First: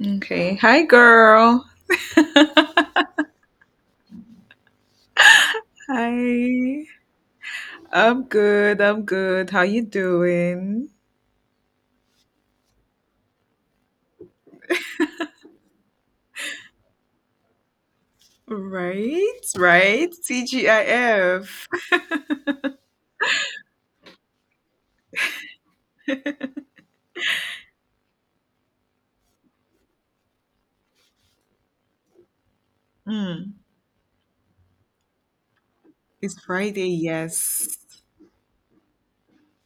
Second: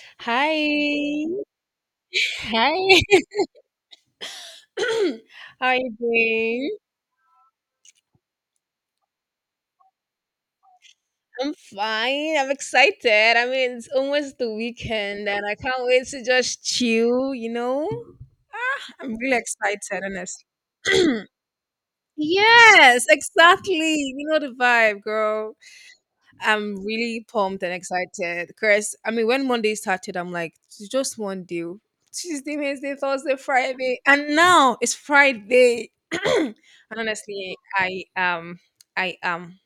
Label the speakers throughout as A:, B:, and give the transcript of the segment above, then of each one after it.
A: Okay. Hi,
B: Hi.
A: girl.
B: Hi. How are you doing?
A: Hi. I'm good. I'm good. How you doing?
B: I'm fine. I'm excited. I mean, it's almost the weekend and I can't wait to just chill, you know? I'm really
A: Right,
B: excited,
A: right.
B: honestly.
A: TGIF.
B: Yes, exactly. You know the vibe, girl. I'm really pumped and excited because I mean, when Monday started, I'm like, "It's just one deal." Tuesday, Wednesday, Thursday,
A: Mm.
B: Friday, and now it's Friday.
A: It's
B: And
A: Friday,
B: honestly,
A: yes.
B: I am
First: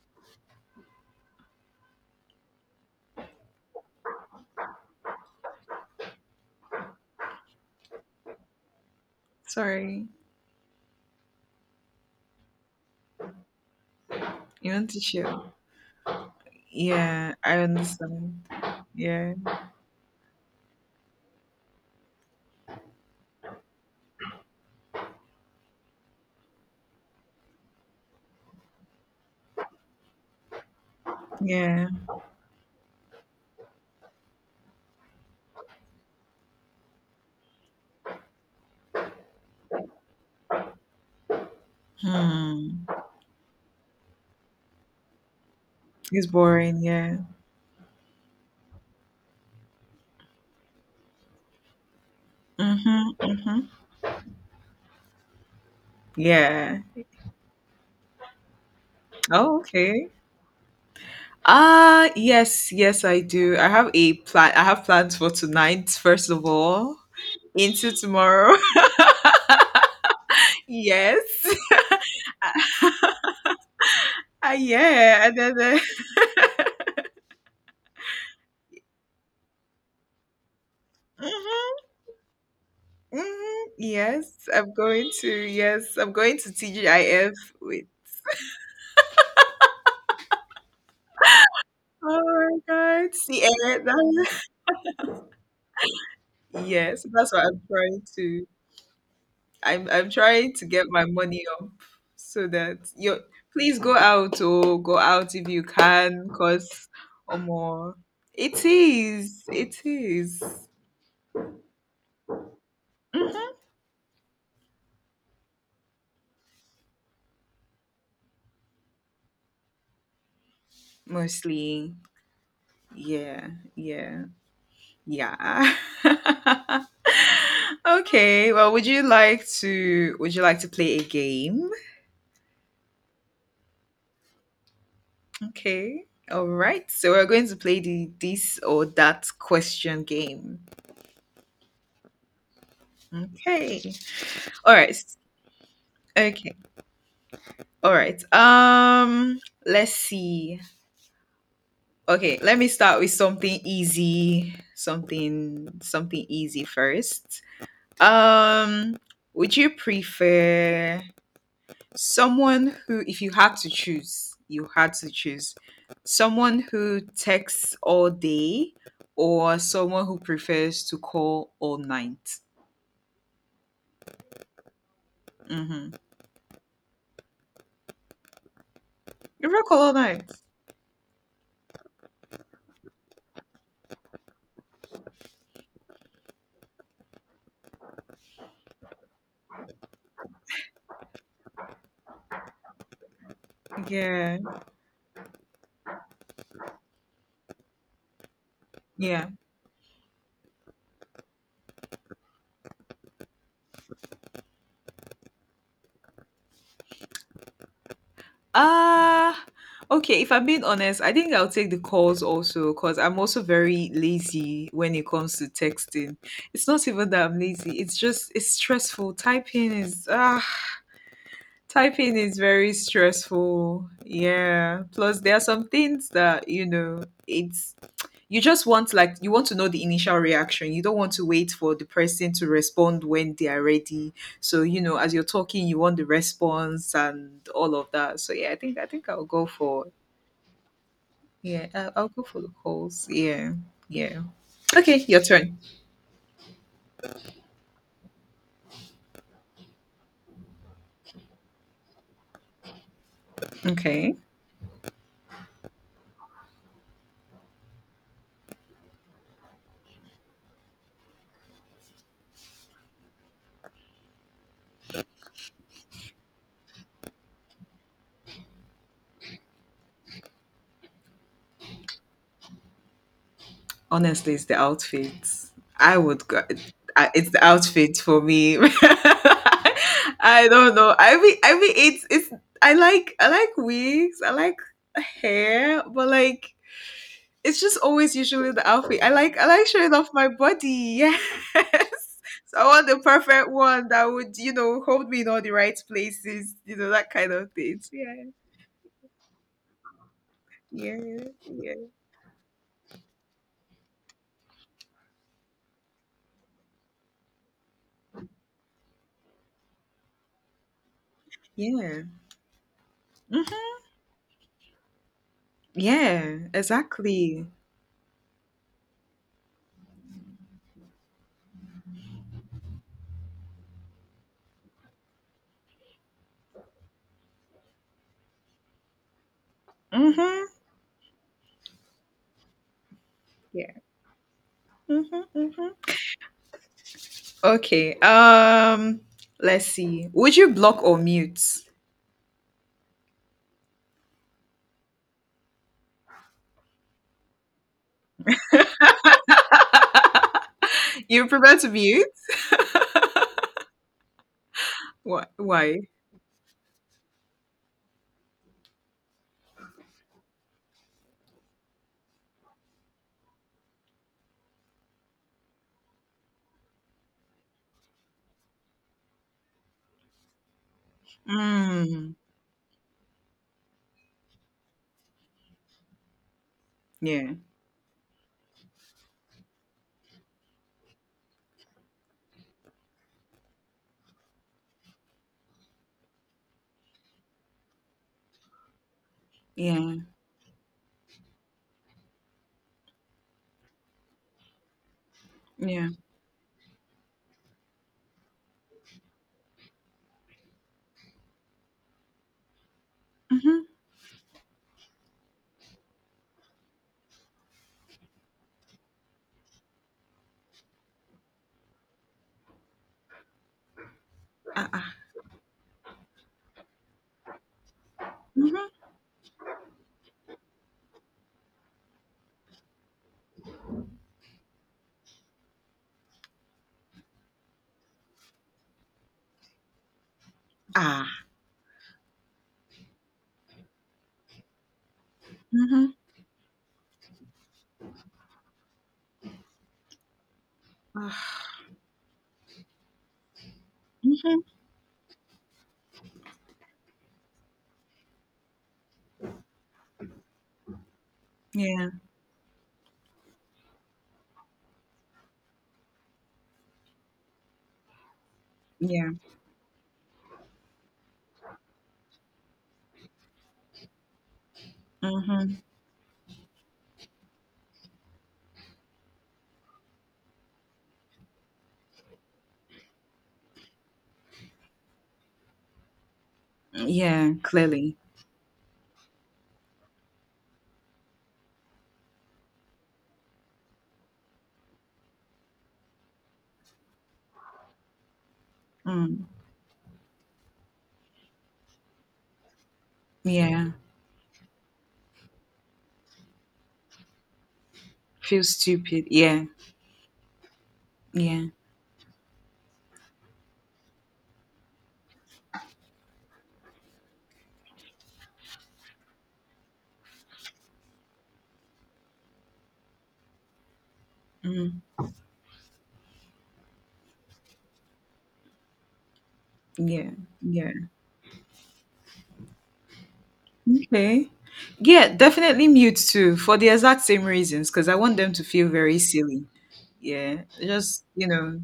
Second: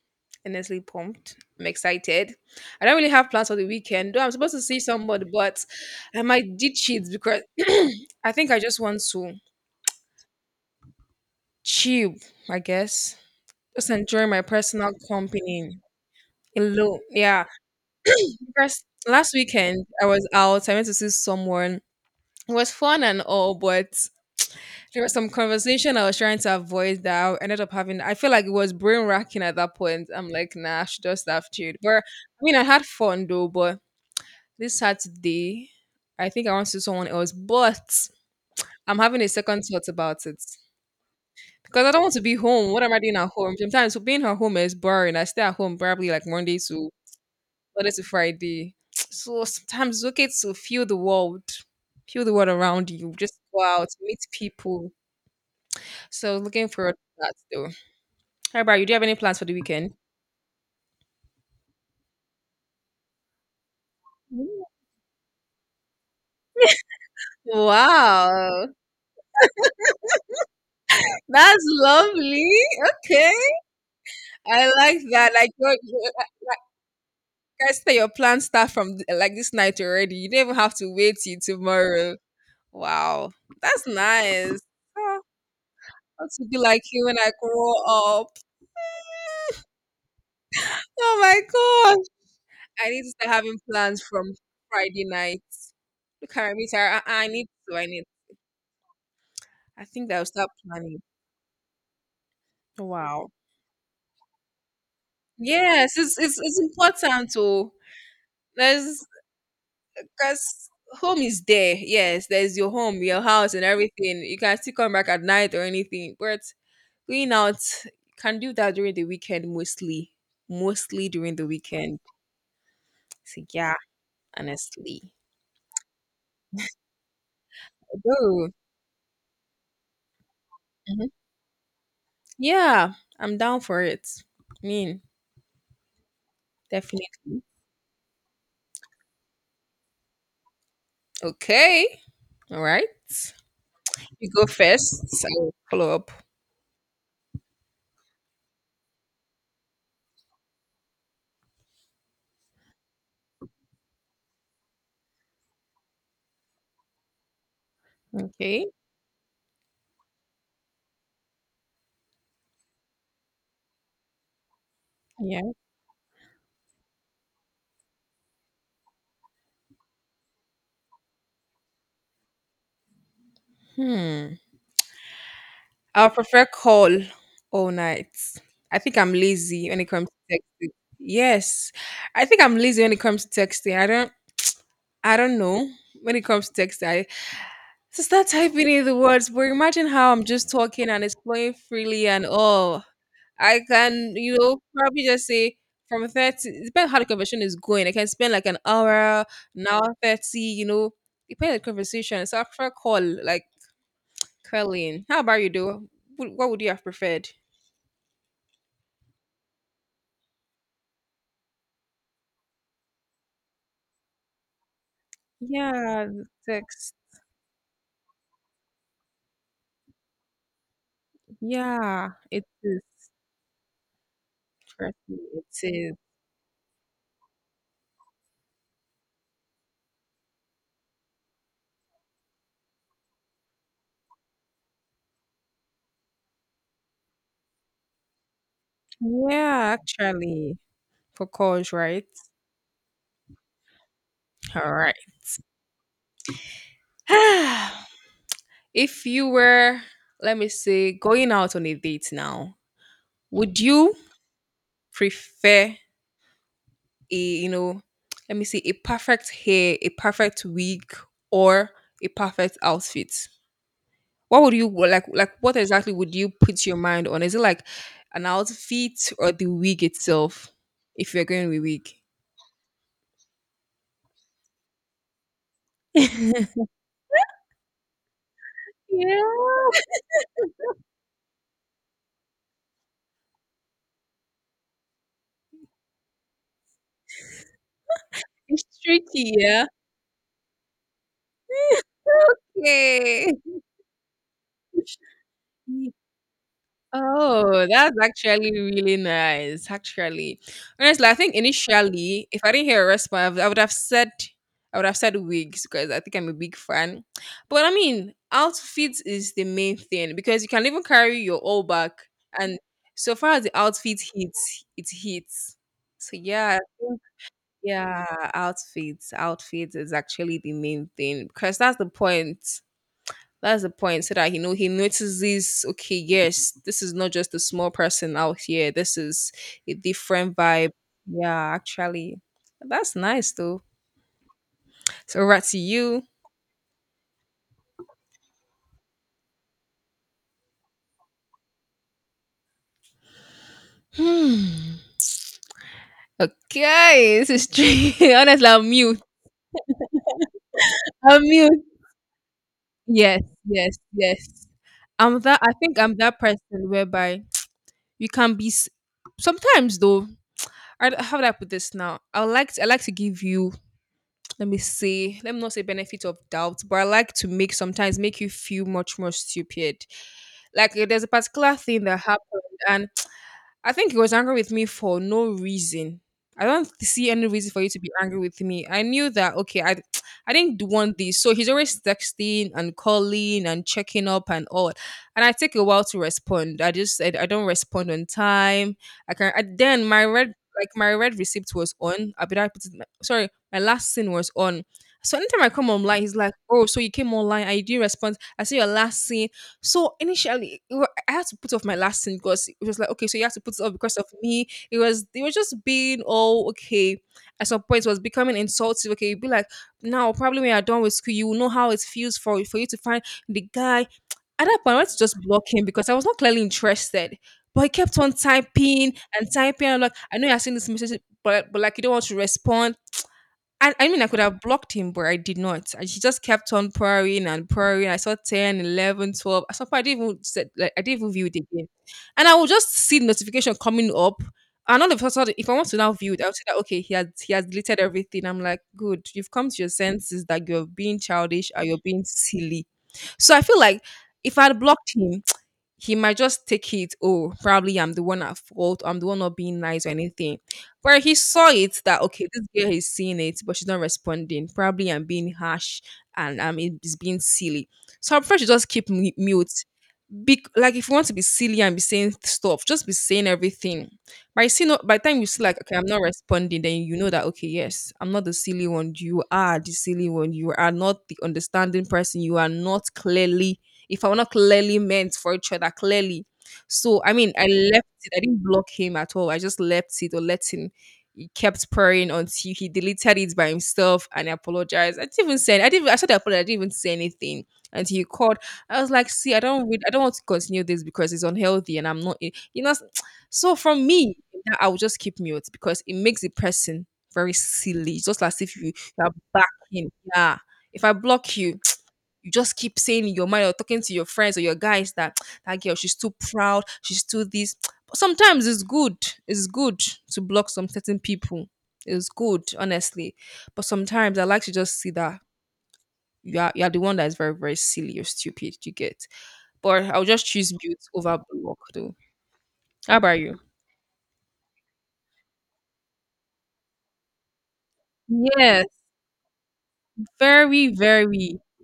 B: honestly pumped. I'm excited. I don't really have plans for the weekend, though. I'm supposed to see somebody, but I might ditch it because I think I just want to
A: Sorry.
B: chill. I guess just enjoy my
A: You want
B: personal
A: to chill?
B: company alone.
A: Yeah,
B: Yeah.
A: I understand.
B: First, last
A: Yeah,
B: weekend I was out. I went to see someone. It was fun and all, but there was some conversation I was trying to avoid that I ended up having. I feel like it was brain racking at that point. I'm like, nah, I should just have chilled.
A: yeah.
B: But I mean, I had fun though. But this Saturday, I think I want to see someone else. But I'm having a second thought about it because I don't want to be home.
A: Hmm.
B: What am I doing at home? Sometimes being at home is boring. I stay at home probably like
A: It's
B: Monday
A: boring,
B: to
A: yeah.
B: Monday to Friday. So sometimes it's okay to feel the world around
A: Mm-hmm,
B: you. Just
A: mm-hmm.
B: go out, meet people. So looking
A: Yeah.
B: forward to that though. Hi about you? Do you have any plans for the
A: Oh,
B: weekend?
A: okay. Ah, yes, yes, I do. I have a plan. I have plans for tonight, first of all, into tomorrow.
B: Wow,
A: yes.
B: that's lovely. Okay,
A: Ah,
B: I like
A: yeah.
B: that.
A: And
B: Like,
A: then,
B: I said, your plans start from like this night already. You don't even have to wait till
A: mhm,
B: tomorrow. Wow,
A: mhm,
B: that's
A: yes,
B: nice.
A: I'm
B: Ah,
A: going
B: I
A: to. Yes, I'm
B: want
A: going
B: to
A: to
B: be like you when I
A: TGIF
B: grow
A: with.
B: up. Oh my god.
A: Oh my
B: I need to
A: God,
B: start
A: see
B: having
A: it.
B: plans from Friday night. Look at me, Tara.
A: Yes,
B: I
A: that's what
B: need
A: I'm
B: to. I
A: trying
B: need.
A: to.
B: I
A: I'm
B: think
A: I'm
B: that I'll start
A: trying to get
B: planning.
A: my money up so that you
B: Wow.
A: please go out or go out if you
B: Yes, it's
A: can
B: it's it's
A: because
B: important
A: or
B: to.
A: more it
B: There's,
A: is it is.
B: because home is there. Yes, there's your home, your
A: Mhm.
B: house, and everything. You can still come back at night or anything, but going out, you can do that during the weekend mostly. Mostly during the
A: Mostly,
B: weekend. So
A: yeah,
B: yeah,
A: yeah,
B: honestly.
A: yeah.
B: Although,
A: Okay, well would you like to play a
B: mhm,
A: game?
B: yeah, I'm down for it. I mean,
A: Okay, all right, so we're
B: definitely.
A: going to play the this or that question game.
B: Okay. All right.
A: Okay.
B: You go
A: All right.
B: first. So I'll follow up.
A: Okay. All right. Let's see. Okay, let me start with something easy. Something easy first.
B: Okay.
A: Um, would you prefer someone who, if you had to choose, you had to
B: Yeah.
A: choose, someone who texts all day or someone who prefers to call all night?
B: Hmm.
A: Mm-hmm.
B: I'll prefer call all night. I think I'm
A: You prefer
B: lazy
A: call
B: when it
A: all
B: comes
A: night.
B: to texting. Yes. I think I'm lazy when it comes to texting. I don't know. When it comes to texting, I just start typing in the words, but imagine how I'm just talking and it's flowing freely and all. I can,
A: Yeah.
B: probably just say from 30, it depends how the conversation is going. I can spend like
A: Yeah.
B: an hour 30, depends on the conversation. It's after call, like curling. How about you, do? What would you have preferred?
A: Ah, okay. If I'm being honest, I think I'll take the calls also because I'm also very lazy when it comes to
B: Yeah,
A: texting.
B: the
A: It's not
B: text.
A: even that I'm lazy, it's just it's stressful. Typing is ah
B: Yeah,
A: typing is
B: it
A: very
B: is.
A: stressful. Yeah.
B: Stressful.
A: Plus there are
B: It
A: some
B: is.
A: things that, you know, it's you just want, like, you want to know the initial reaction, you don't want to wait for the person to respond when they are ready, so you know as you're talking you want the response and all of that. So yeah, I think I'll go
B: Yeah,
A: for
B: actually, for
A: yeah,
B: calls, right?
A: I'll go for the calls. Yeah, yeah.
B: All right.
A: Okay, your turn.
B: If you were, let me say, going out on a date now, would you
A: Okay,
B: prefer a, let me see, a perfect hair, a perfect wig, or a perfect outfit? What would you like? Like, what exactly would you put your mind on? Is it like an outfit or the wig itself if you're going with wig?
A: honestly it's the outfits I would go.
B: Yeah,
A: I- it's the outfit for me. I don't know, I mean it's I like, wigs I like hair, but like it's just always usually the
B: it's
A: outfit. I
B: tricky.
A: like,
B: Yeah.
A: showing off my body. Yes. So I want the
B: Okay.
A: perfect one that would, you know, hold me in all the right places, you know, that kind of
B: Oh,
A: thing.
B: that's
A: Yeah.
B: actually really nice. Actually, honestly, I
A: Yeah.
B: think
A: Yeah.
B: initially, if I didn't hear a response, I would have said wigs because I think I'm a big fan. But I mean, outfits is the main thing because you can even carry your all back,
A: Yeah.
B: and so far as the
A: Mhm.
B: outfit hits, it hits. So
A: Yeah.
B: yeah, I think
A: Exactly.
B: yeah, outfits is actually the main thing because that's the point. That's the point. So that you know he notices, okay, yes, this is not just a small person out here. This is a different
A: Mhm.
B: vibe. Yeah, actually. That's nice though.
A: Yeah.
B: So
A: Mhm.
B: right
A: Mhm.
B: to you.
A: Okay. Let's see. Would you block or mute?
B: Hmm. Okay, this is tricky. Honestly, I'm mute. I'm
A: You prefer
B: mute.
A: to mute?
B: Yes, yes, yes. I'm
A: Why?
B: that. I think
A: Why?
B: I'm that person whereby you can be. Sometimes though, how do I put this now? I would like. To, I like to give you, let me say, let me not say benefit of doubt, but I like to make, sometimes make you feel much more stupid, like, there's a particular thing that
A: Mm.
B: happened, and I think he was angry with me for no reason. I don't see any
A: Yeah.
B: reason for you to be angry with me. I knew that, okay, I didn't want this. So he's always texting and calling and checking up and all. And I take a while to respond. I just said I don't respond on time. I can, I, then
A: Yeah.
B: my red, like my red receipt was on. I, but I put it, sorry, my last scene was on. So anytime I come
A: Yeah.
B: online, he's like, "Oh, so you came online? I do respond. I see your last scene." So initially, I had to put off my last scene because it was like, okay, so you have to put it
A: Mhm.
B: off because of me. It was, they were just being all okay. At some point, it was becoming insulting. Okay, you'd be like, now probably when you're done with school, you will know how it feels for you to find the guy. At that
A: Ah.
B: point, I
A: Ah.
B: wanted to just block him because I was not clearly interested. But he kept on
A: Mhm.
B: typing and typing. I'm like, I know you're seeing this message, but like, you don't want to respond. And I mean, I could have blocked him, but I did not. And she just kept on pouring and pouring. I saw ten, 11, 12. 11, 12. At some point, I didn't even said, like, I didn't even
A: Ah.
B: view it again. And I will just see the notification coming up. And all of a sudden, if I want to
A: Mhm.
B: now view it, I'll say that, okay, he has deleted everything. I'm like, good. You've come to your senses that you're being
A: Ugh.
B: childish or you're being silly. So I feel like if
A: Mhm.
B: I had blocked him, he might just take it, oh, probably I'm the one at fault, I'm the one not being nice or anything. But he saw it
A: Yeah,
B: that, okay, this girl is seeing it, but she's not responding. Probably I'm being harsh, and it's being silly. So I'm afraid, she just keep
A: yeah.
B: mute, be, like, if you want to be silly and be saying stuff, just be saying everything. By see no, by the time you see,
A: Mhm.
B: like, okay, I'm not responding, then you know that, okay, yes, I'm not the silly one. You are the silly one. You are not the understanding person. You are not clearly, if I were not clearly meant for each other, clearly. So I mean,
A: Yeah,
B: I left
A: clearly.
B: it. I didn't block him at all. I just left it, or let him, he kept praying until he deleted it by himself and apologized. I didn't even say, I didn't, I said I apologized, I didn't even say anything until he called. I was like,
A: Mm.
B: see, I don't read, I don't want to continue this because it's unhealthy and I'm not, in-" you know. So
A: Yeah.
B: from me, that I will just keep mute because it makes the person very silly. It's just as
A: Feel
B: if you
A: stupid.
B: are
A: Yeah,
B: backing. Yeah. If I block
A: yeah.
B: you, you just keep saying in your mind or talking to your friends or your guys that, that girl, she's too proud, she's too this. But sometimes it's good. It's good to block some certain people. It's good, honestly. But sometimes I like to
A: Mm.
B: just see that you are the one that is very, very silly or stupid. You get, but I'll
A: Yeah,
B: just choose
A: yeah.
B: built over block though. How about you?
A: Okay. Yeah, definitely mute too, for the exact same reasons, because I want them to feel
B: Yes,
A: very silly. Yeah,
B: very,
A: just, you
B: very.
A: know,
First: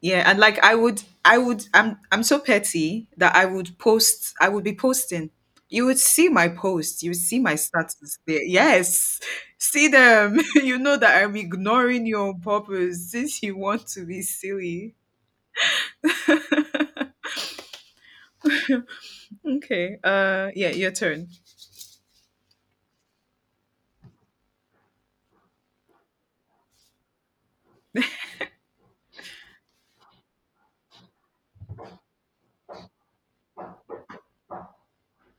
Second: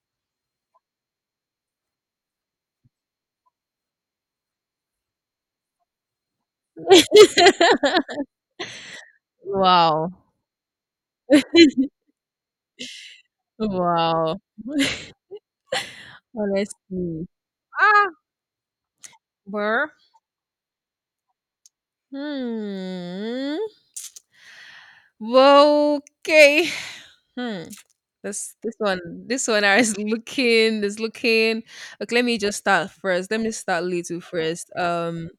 A: yeah, and like I would, I'm so petty that I would post, I would be posting. You would see my post, you would see my status there. Yes. See
B: Wow.
A: them. You know that I'm ignoring you on purpose since you want to be
B: Wow.
A: silly.
B: Honestly. Ah, where?
A: Okay. Yeah, your turn.
B: Hmm. Well, okay. Hmm. This this one this one, I is looking. Okay, let me just start first. Let me start little first.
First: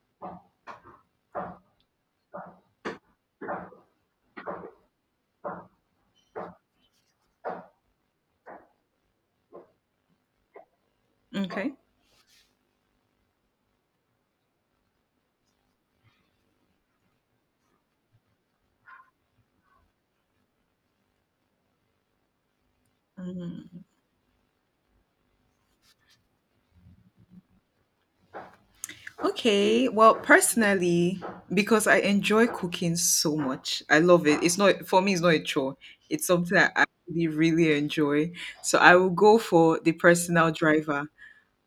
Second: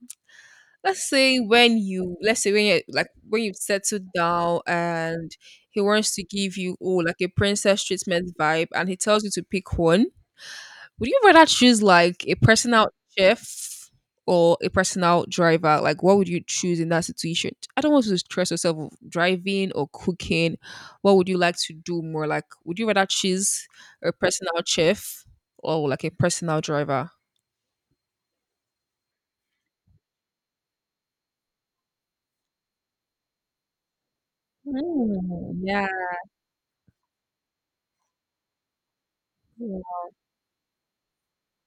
B: Let's say when you like, when you've settled down, and he wants to give you, like, a princess treatment vibe, and he tells you to pick one, would you rather
A: Okay.
B: choose like a personal chef or a personal driver? Like, what would you choose in that situation? I don't want you to stress yourself with driving or cooking. What would you like to do more? Like, would you rather choose a personal chef or like a personal driver?
A: Okay, well, personally, because I enjoy cooking so much, I love it. It's not for me. It's not a
B: Mm,
A: chore.
B: yeah.
A: It's something I actually really enjoy. So I will go for the personal driver.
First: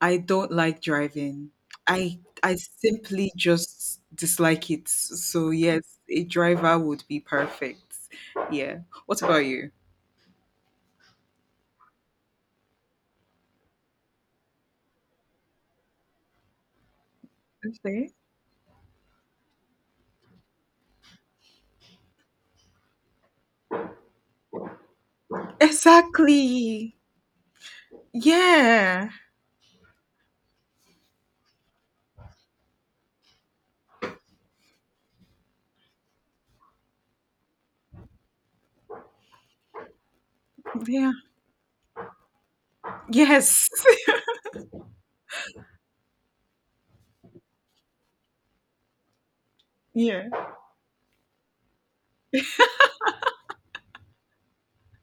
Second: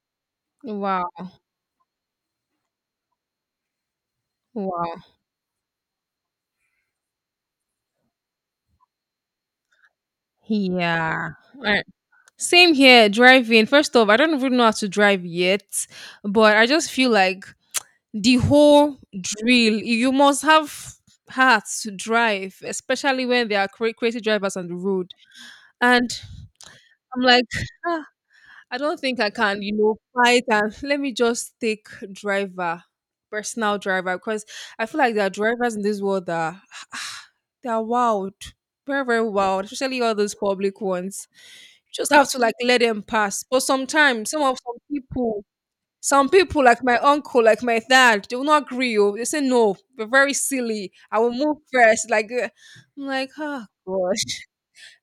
A: I don't like
B: Wow.
A: driving. I I simply just dislike it.
B: Wow.
A: So yes, a driver would be perfect. Yeah. What about you?
B: Yeah. Alright. Same here, driving. First off, I don't even know how to drive yet, but I just feel like
A: Okay.
B: the whole drill, you must have heart to drive, especially when there are crazy drivers on the road. And
A: Exactly.
B: I'm like, I don't
A: Yeah.
B: think I can, fight and let me just take driver, personal driver, because I feel like there are drivers in this world that are, they are wild, very, very wild, especially all those public
A: Yeah.
B: ones. You just have to like let them pass. But
A: Yes.
B: sometimes some people like my uncle, like my dad, they will not agree. Oh, they say no, we're
A: Yeah.
B: very silly. I will move first. Like eh, I'm like, oh god.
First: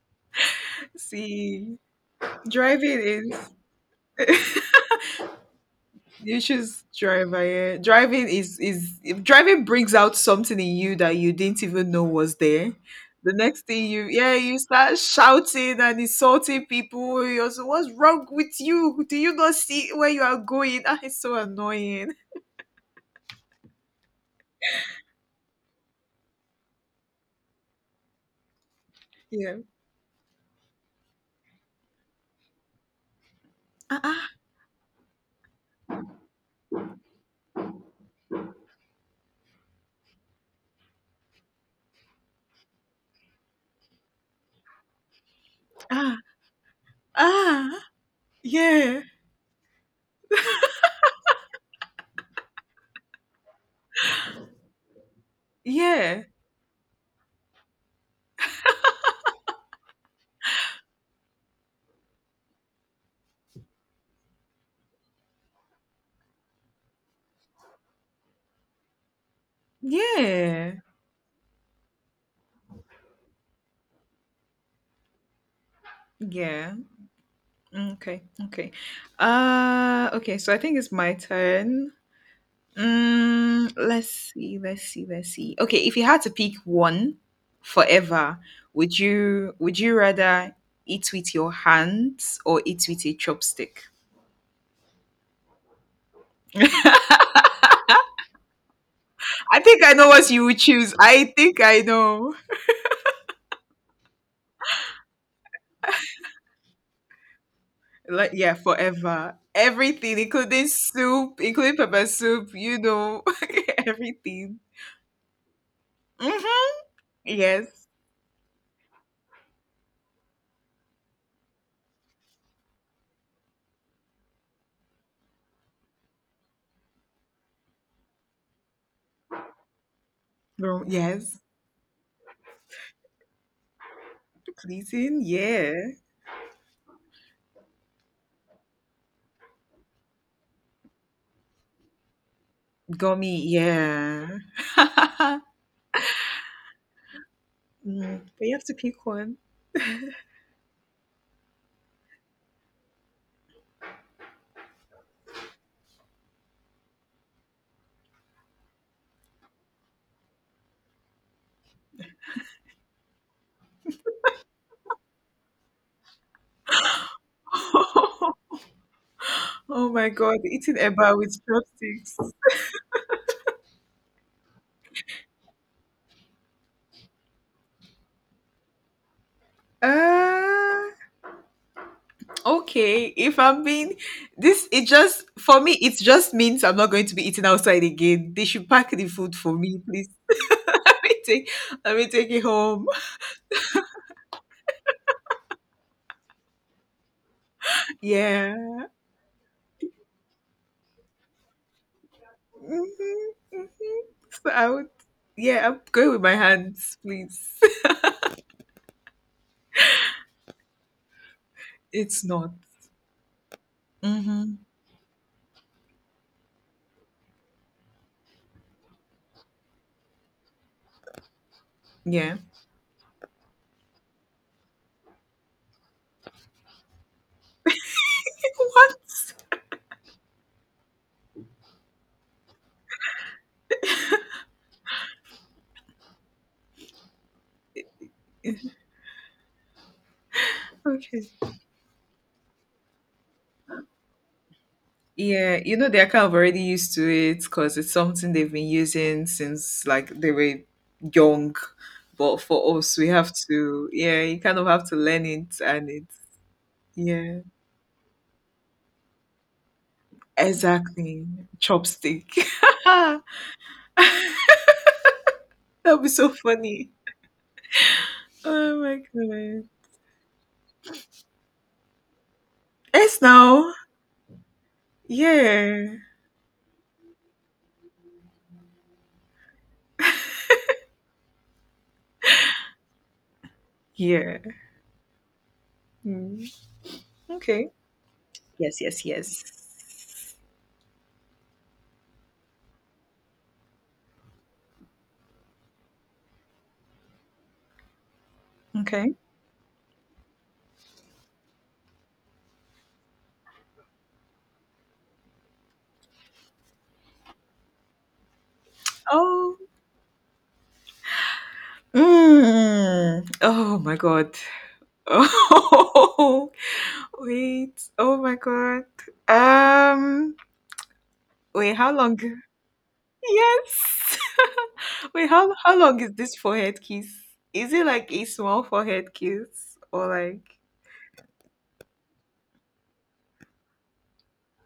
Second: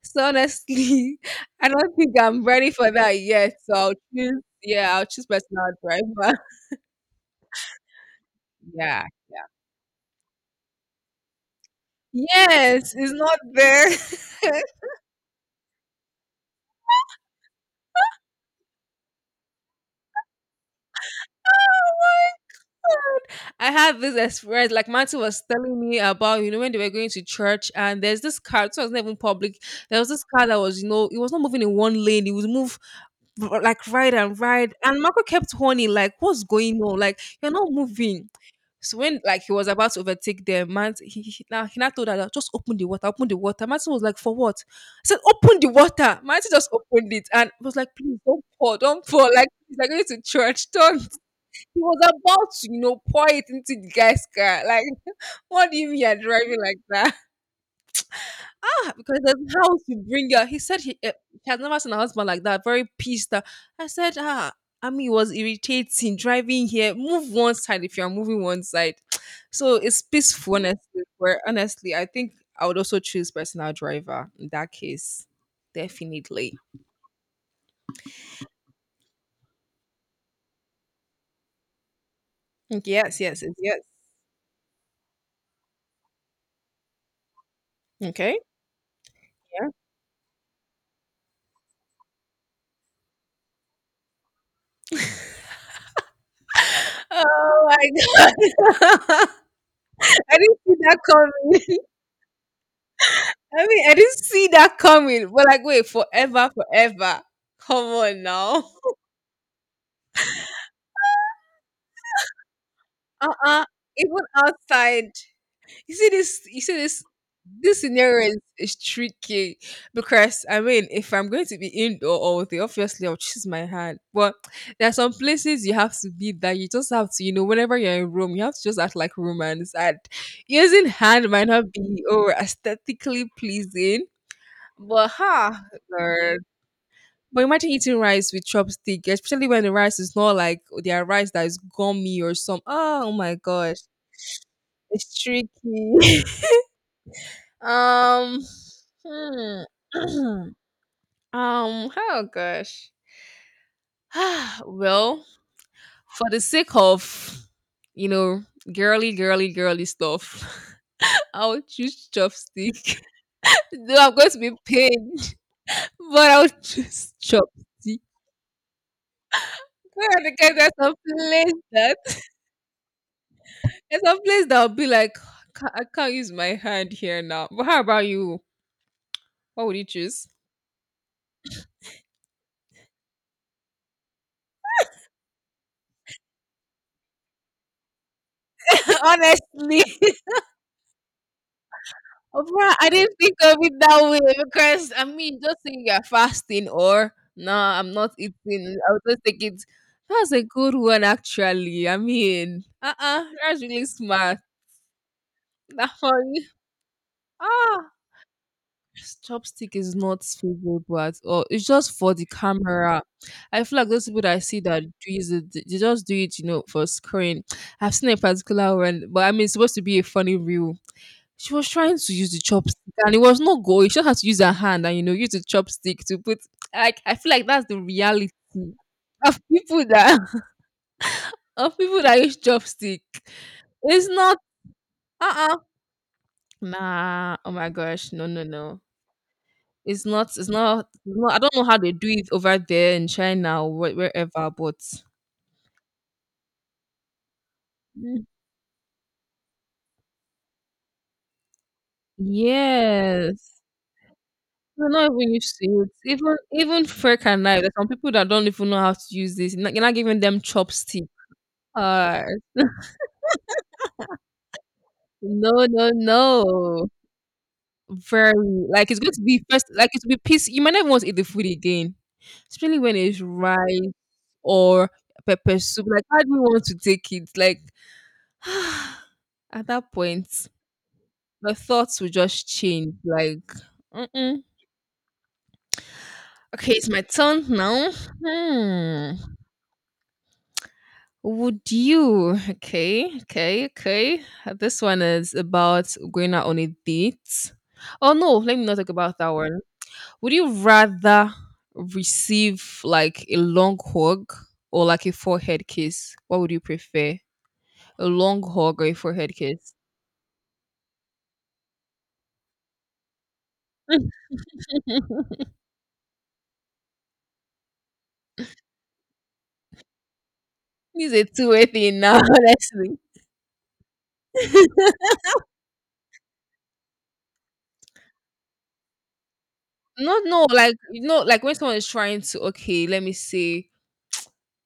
B: So honestly, I
A: See.
B: don't think I'm ready for
A: Driving
B: that
A: is
B: yet. So I'll choose, yeah, I'll choose personal driver.
A: you choose driver, yeah. Driving is
B: Yeah,
A: driving brings out something in you that you didn't even know
B: yeah.
A: was there.
B: Yes, it's
A: The
B: not
A: next thing
B: there.
A: you, yeah, you start shouting and insulting people. You're so what's wrong with you? Do you not see where you are going? Ah, it's so
B: God.
A: annoying.
B: I had this experience. Like Matthew was telling me about, you know, when they were going to church, and there's this car. It was not even
A: Yeah.
B: public. There was this car that was, you know, it was not moving in one lane. It was like right
A: Ah,
B: and right. And Marco kept horning, like, "What's going on? Like, you're not moving." So when like he was about to overtake them, man, he now told her that just open the water, open the water. Martin was like, for what? I said, open the
A: ah,
B: water. Martin just opened
A: ah,
B: it and was
A: ah,
B: like, please don't pour,
A: yeah,
B: don't pour. Like he's like going to church. Don't. He was about to, you know, pour it into the guy's car. Like, what do you mean you're
A: yeah,
B: driving like that? Ah, because there's how to bring her. He said he he has never seen a husband like that, very pissed off. I said, ah, I mean, it was irritating driving here. Move one side if you're moving one side. So it's peaceful,
A: yeah,
B: honestly. Where honestly, I think I would also choose personal driver in that case, definitely.
A: yeah. Okay, okay. Okay, so I think it's my turn.
B: Yes, yes, yes,
A: Mm,
B: yes.
A: let's see, Okay, if you had to pick one forever,
B: Okay.
A: would you
B: Yeah.
A: rather eat with your hands or eat with a chopstick?
B: Oh my god!
A: I think I know what
B: I
A: you would
B: didn't see
A: choose.
B: that
A: I think
B: coming.
A: I know.
B: I mean, I didn't see that coming. But like, wait, forever, forever. Come on
A: Like yeah,
B: now.
A: forever. Everything, including soup, including pepper soup, you know,
B: Uh-uh. Even
A: everything.
B: outside. You see
A: Hmm.
B: this this
A: Yes.
B: scenario is tricky because I mean if I'm going to be indoor all day, obviously I'll choose my hand. But there are some places you have to be that you just have to, you know, whenever you're in room, you have to just act like romance and
A: No,
B: using hand
A: yes.
B: might not be or aesthetically pleasing. But
A: Pleasing,
B: ha
A: yeah.
B: Lord. But imagine eating rice with chopstick, especially when the rice is not like their rice that is gummy or some oh my
A: Gummy,
B: gosh.
A: yeah.
B: It's tricky.
A: Mm,
B: um,
A: but you have to pick one.
B: hmm. Oh gosh. well, for the sake of, you know, girly, girly, girly stuff, I'll choose chopstick. Though I'm going to be paid, but I'll choose chopstick.
A: Oh my
B: Yeah,
A: god,
B: because there's
A: eating
B: some
A: eba with
B: place that
A: chopsticks.
B: there's some place that will be like, I can't use my hand here now. But how about you? What would you choose?
A: Uh, okay, if I'm being this, it just for me, it just means I'm not going to be eating outside again. They should pack the food for me,
B: Honestly.
A: please. Let me take, it
B: Oh, bruh,
A: home.
B: I didn't think of it that way because I mean, just saying you're fasting or no, I'm not
A: Yeah.
B: eating. I'll just take it. That's a good one, actually. I mean,
A: Mhm,
B: that's really
A: mhm.
B: smart.
A: So I would, yeah, I'm
B: That
A: going with my
B: one,
A: hands, please.
B: ah, chopstick is not favorable at all. It's just for
A: It's
B: the
A: not.
B: camera. I feel like those people that I
A: Mm-hmm.
B: see that do use it, they just do it, you know, for screen. I've seen a particular one, but I mean, it's supposed to be a funny view. She was trying to use
A: Yeah.
B: the chopstick and it was not going. She just had to use her hand and you know use the chopstick to put like I feel like that's the reality
A: What?
B: of people that of people that use chopstick. It's not uh uh nah oh my gosh no no no it's not it's not
A: Okay.
B: no I don't know how they do it over there in China or wherever but
A: Yeah, you know, they're kind of already used to it because it's
B: mm.
A: something they've been using since like they were young. But for us, we have
B: Yes
A: to, yeah, you kind of have
B: they're
A: to
B: not
A: learn
B: even used
A: it,
B: to it
A: and it's,
B: even even fork
A: yeah,
B: and knife there's some people that don't even know how to use this you're not giving them chopstick
A: exactly. Chopstick.
B: course. No, no,
A: That'll be so funny.
B: no. Very
A: Oh
B: like it's
A: my
B: going to be
A: goodness.
B: first like it's be peace. You might not even want to eat the food again. Especially when
A: Yes,
B: it's
A: now.
B: rice or pepper soup.
A: Yeah.
B: Like how do you want to take it? Like at that point, the thoughts will just change. Like
A: Yeah.
B: mm-mm.
A: Mm.
B: Okay, it's my turn
A: Okay.
B: now.
A: Yes, yes,
B: Hmm.
A: yes.
B: Would you? Okay, okay, okay. This one is about going out on a date. Oh no, let me not talk
A: Okay.
B: about that one. Would you rather receive like a long hug or like a forehead kiss? What would you prefer? A long hug or a forehead
A: Oh.
B: kiss?
A: Mm. Oh my God. Oh, wait. Oh my God. Um,
B: This is a two-way
A: wait, how
B: thing
A: long?
B: now.
A: Yes. Wait, how long is this forehead kiss? Is it like a small forehead kiss or
B: No,
A: like?
B: no, like you know, like when someone is trying to okay, let me say,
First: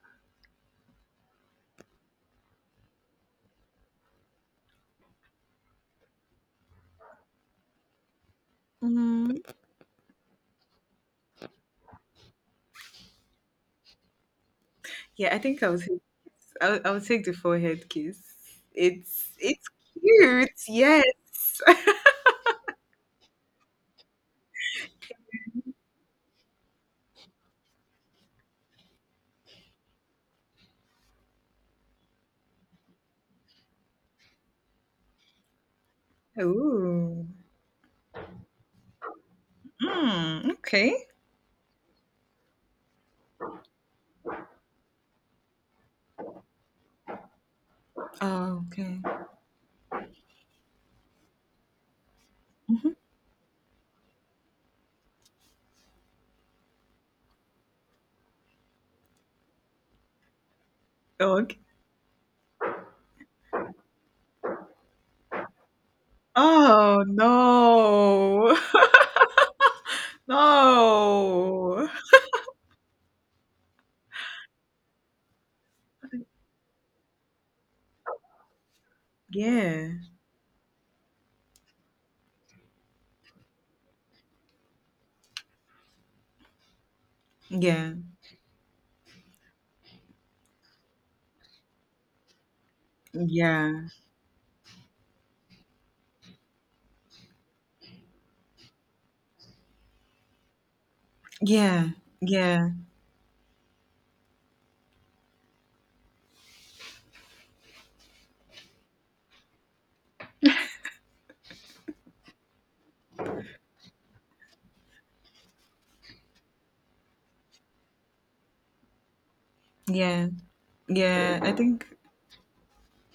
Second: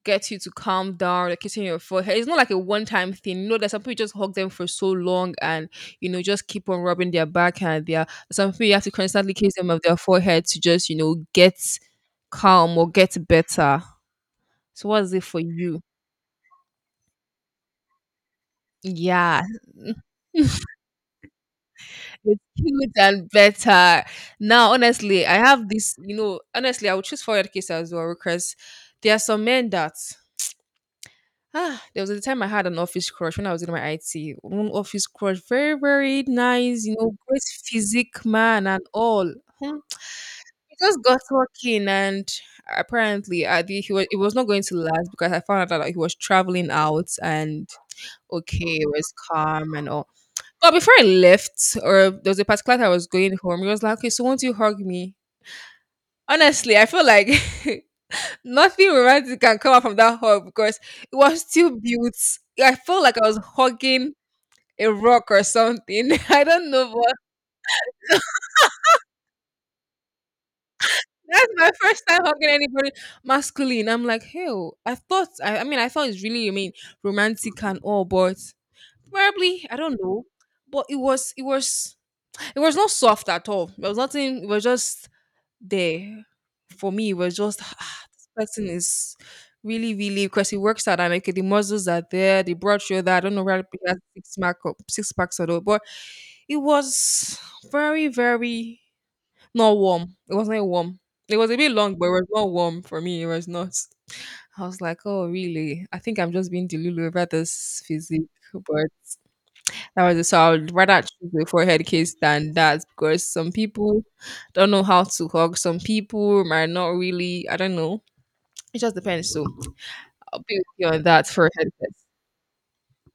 B: get you to calm down, like kissing your forehead. It's not like a one-time thing. You know, that some people you just hug them for so long and you know just keep on rubbing their back and their some people you have to
A: Mm,
B: constantly kiss them of their forehead to just you know get calm or get better. So what's it
A: yeah, I
B: for
A: think I would.
B: you?
A: I would, I would take the forehead kiss.
B: Yeah.
A: It's cute. Yes.
B: It's cute and better. Now, honestly, I have this, you know, honestly, I would choose forward case as well because there are some men that ah, there was a time I had an office crush when I was in my IT. One office crush, very, very nice, you know,
A: Ooh.
B: great physique man and all. Hmm.
A: Mm,
B: It just
A: okay.
B: got working and apparently I think he was it was not going to last because I found out that he was traveling out and
A: Oh,
B: okay, it
A: okay.
B: was calm and all. But before I left, or there was a particular time I
A: Mhm.
B: was going home, he was like, okay, so won't you hug me? Honestly, I feel like nothing romantic can come out from that hug because it was
A: Okay.
B: still built. I felt like I was hugging a rock or something. I don't know,
A: Oh
B: but
A: no.
B: that's my
A: No.
B: first time hugging anybody masculine. I'm like, hell, I thought it's really, I mean, romantic and all, but probably, I
A: Yeah.
B: don't know. But it was not soft at all. There was nothing, it was just there for me was just "Ah,
A: Yeah.
B: ah, this person is really really because he works out and okay the muscles are there the broad shoulder I don't know where he
A: Yeah.
B: has six packs or not but it was very very not warm it wasn't warm it was a bit
A: Yeah.
B: long but it was not
A: Yeah.
B: warm for me it was not I was like oh really I think I'm just being delulu about this physique but that was it. So I would rather choose before head kiss than that because some people don't know how to hug. Some people might not really. I don't know. It just depends. So
A: Yeah.
B: I'll be with you on that
A: Yeah.
B: for
A: I
B: head
A: think
B: kiss.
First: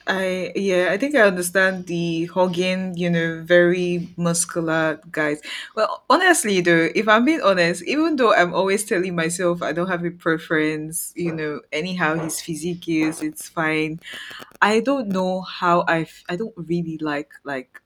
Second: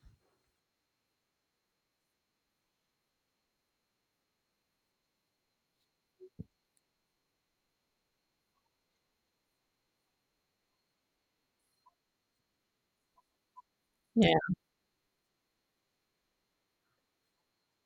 A: I yeah, I think I understand the hugging, you know, very muscular guys. Well, honestly though, if I'm being honest, even though I'm always telling myself I don't have a preference, you know, anyhow his physique is, it's fine.
B: Yeah.
A: I don't know how I don't really like,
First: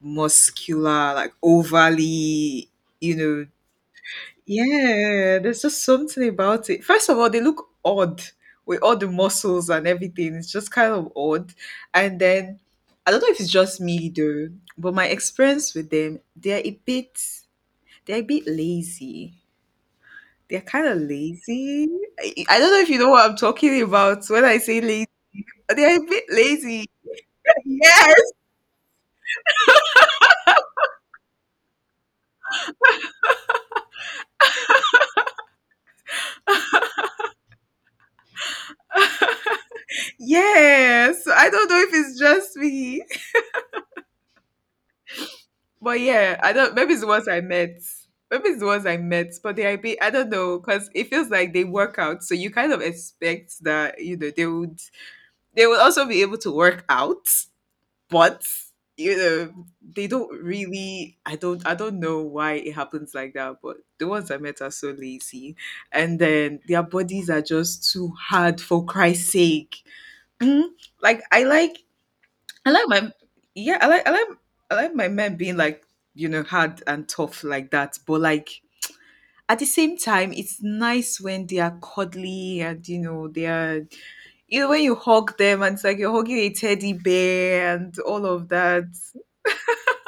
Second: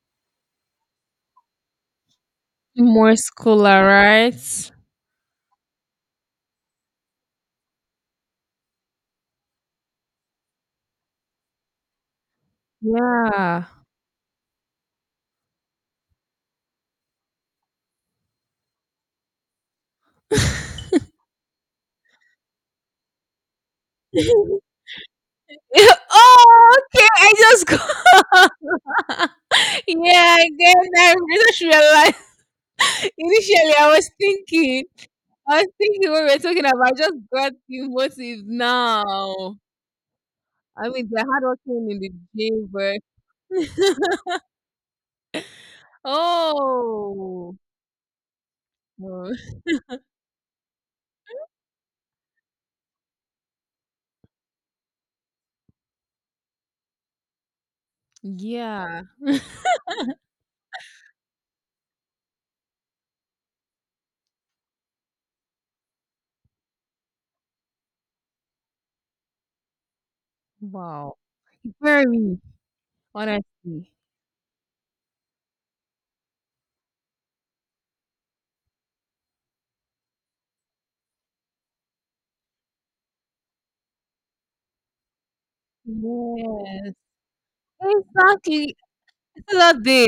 A: muscular, like overly,
B: More
A: you know,
B: scholar, right?
A: yeah, there's just something about it. First of all, they look odd with all the muscles and everything. It's just kind of odd. And then I don't know if it's
B: Yeah.
A: just me though, but my experience with them, they're a bit lazy. They're kind of lazy. I don't know if you know what I'm talking about when I say lazy.
B: Yeah,
A: They're a bit
B: oh,
A: lazy.
B: okay. I just
A: Yes.
B: got. Yeah, I get that. I just realized. Initially, I was thinking what we're talking about. I just got the motive now. I mean, they're
A: Yes. I don't know
B: hardworking
A: if
B: in the
A: it's just
B: gym, but
A: me. But yeah, I don't. Maybe it's the ones I
B: oh,
A: met.
B: oh,
A: But they, I don't know, because it feels like they work out. So you kind of expect that, you know, they would also be able to work out. But
B: yeah,
A: you know, they don't really. I don't. I don't know why it happens like that. But the ones I met are so lazy, and then their bodies are just too hard, for Christ's sake. Mhm.
B: wow,
A: Like I like,
B: very
A: I like my yeah,
B: honestly,
A: I like my men being like, you know, hard and tough like that. But like at the same time, it's nice when they are cuddly and you know, they are you know, when you hug them and it's like you're hugging a teddy
B: yes,
A: bear and all of
B: exactly.
A: that.
B: Still that day,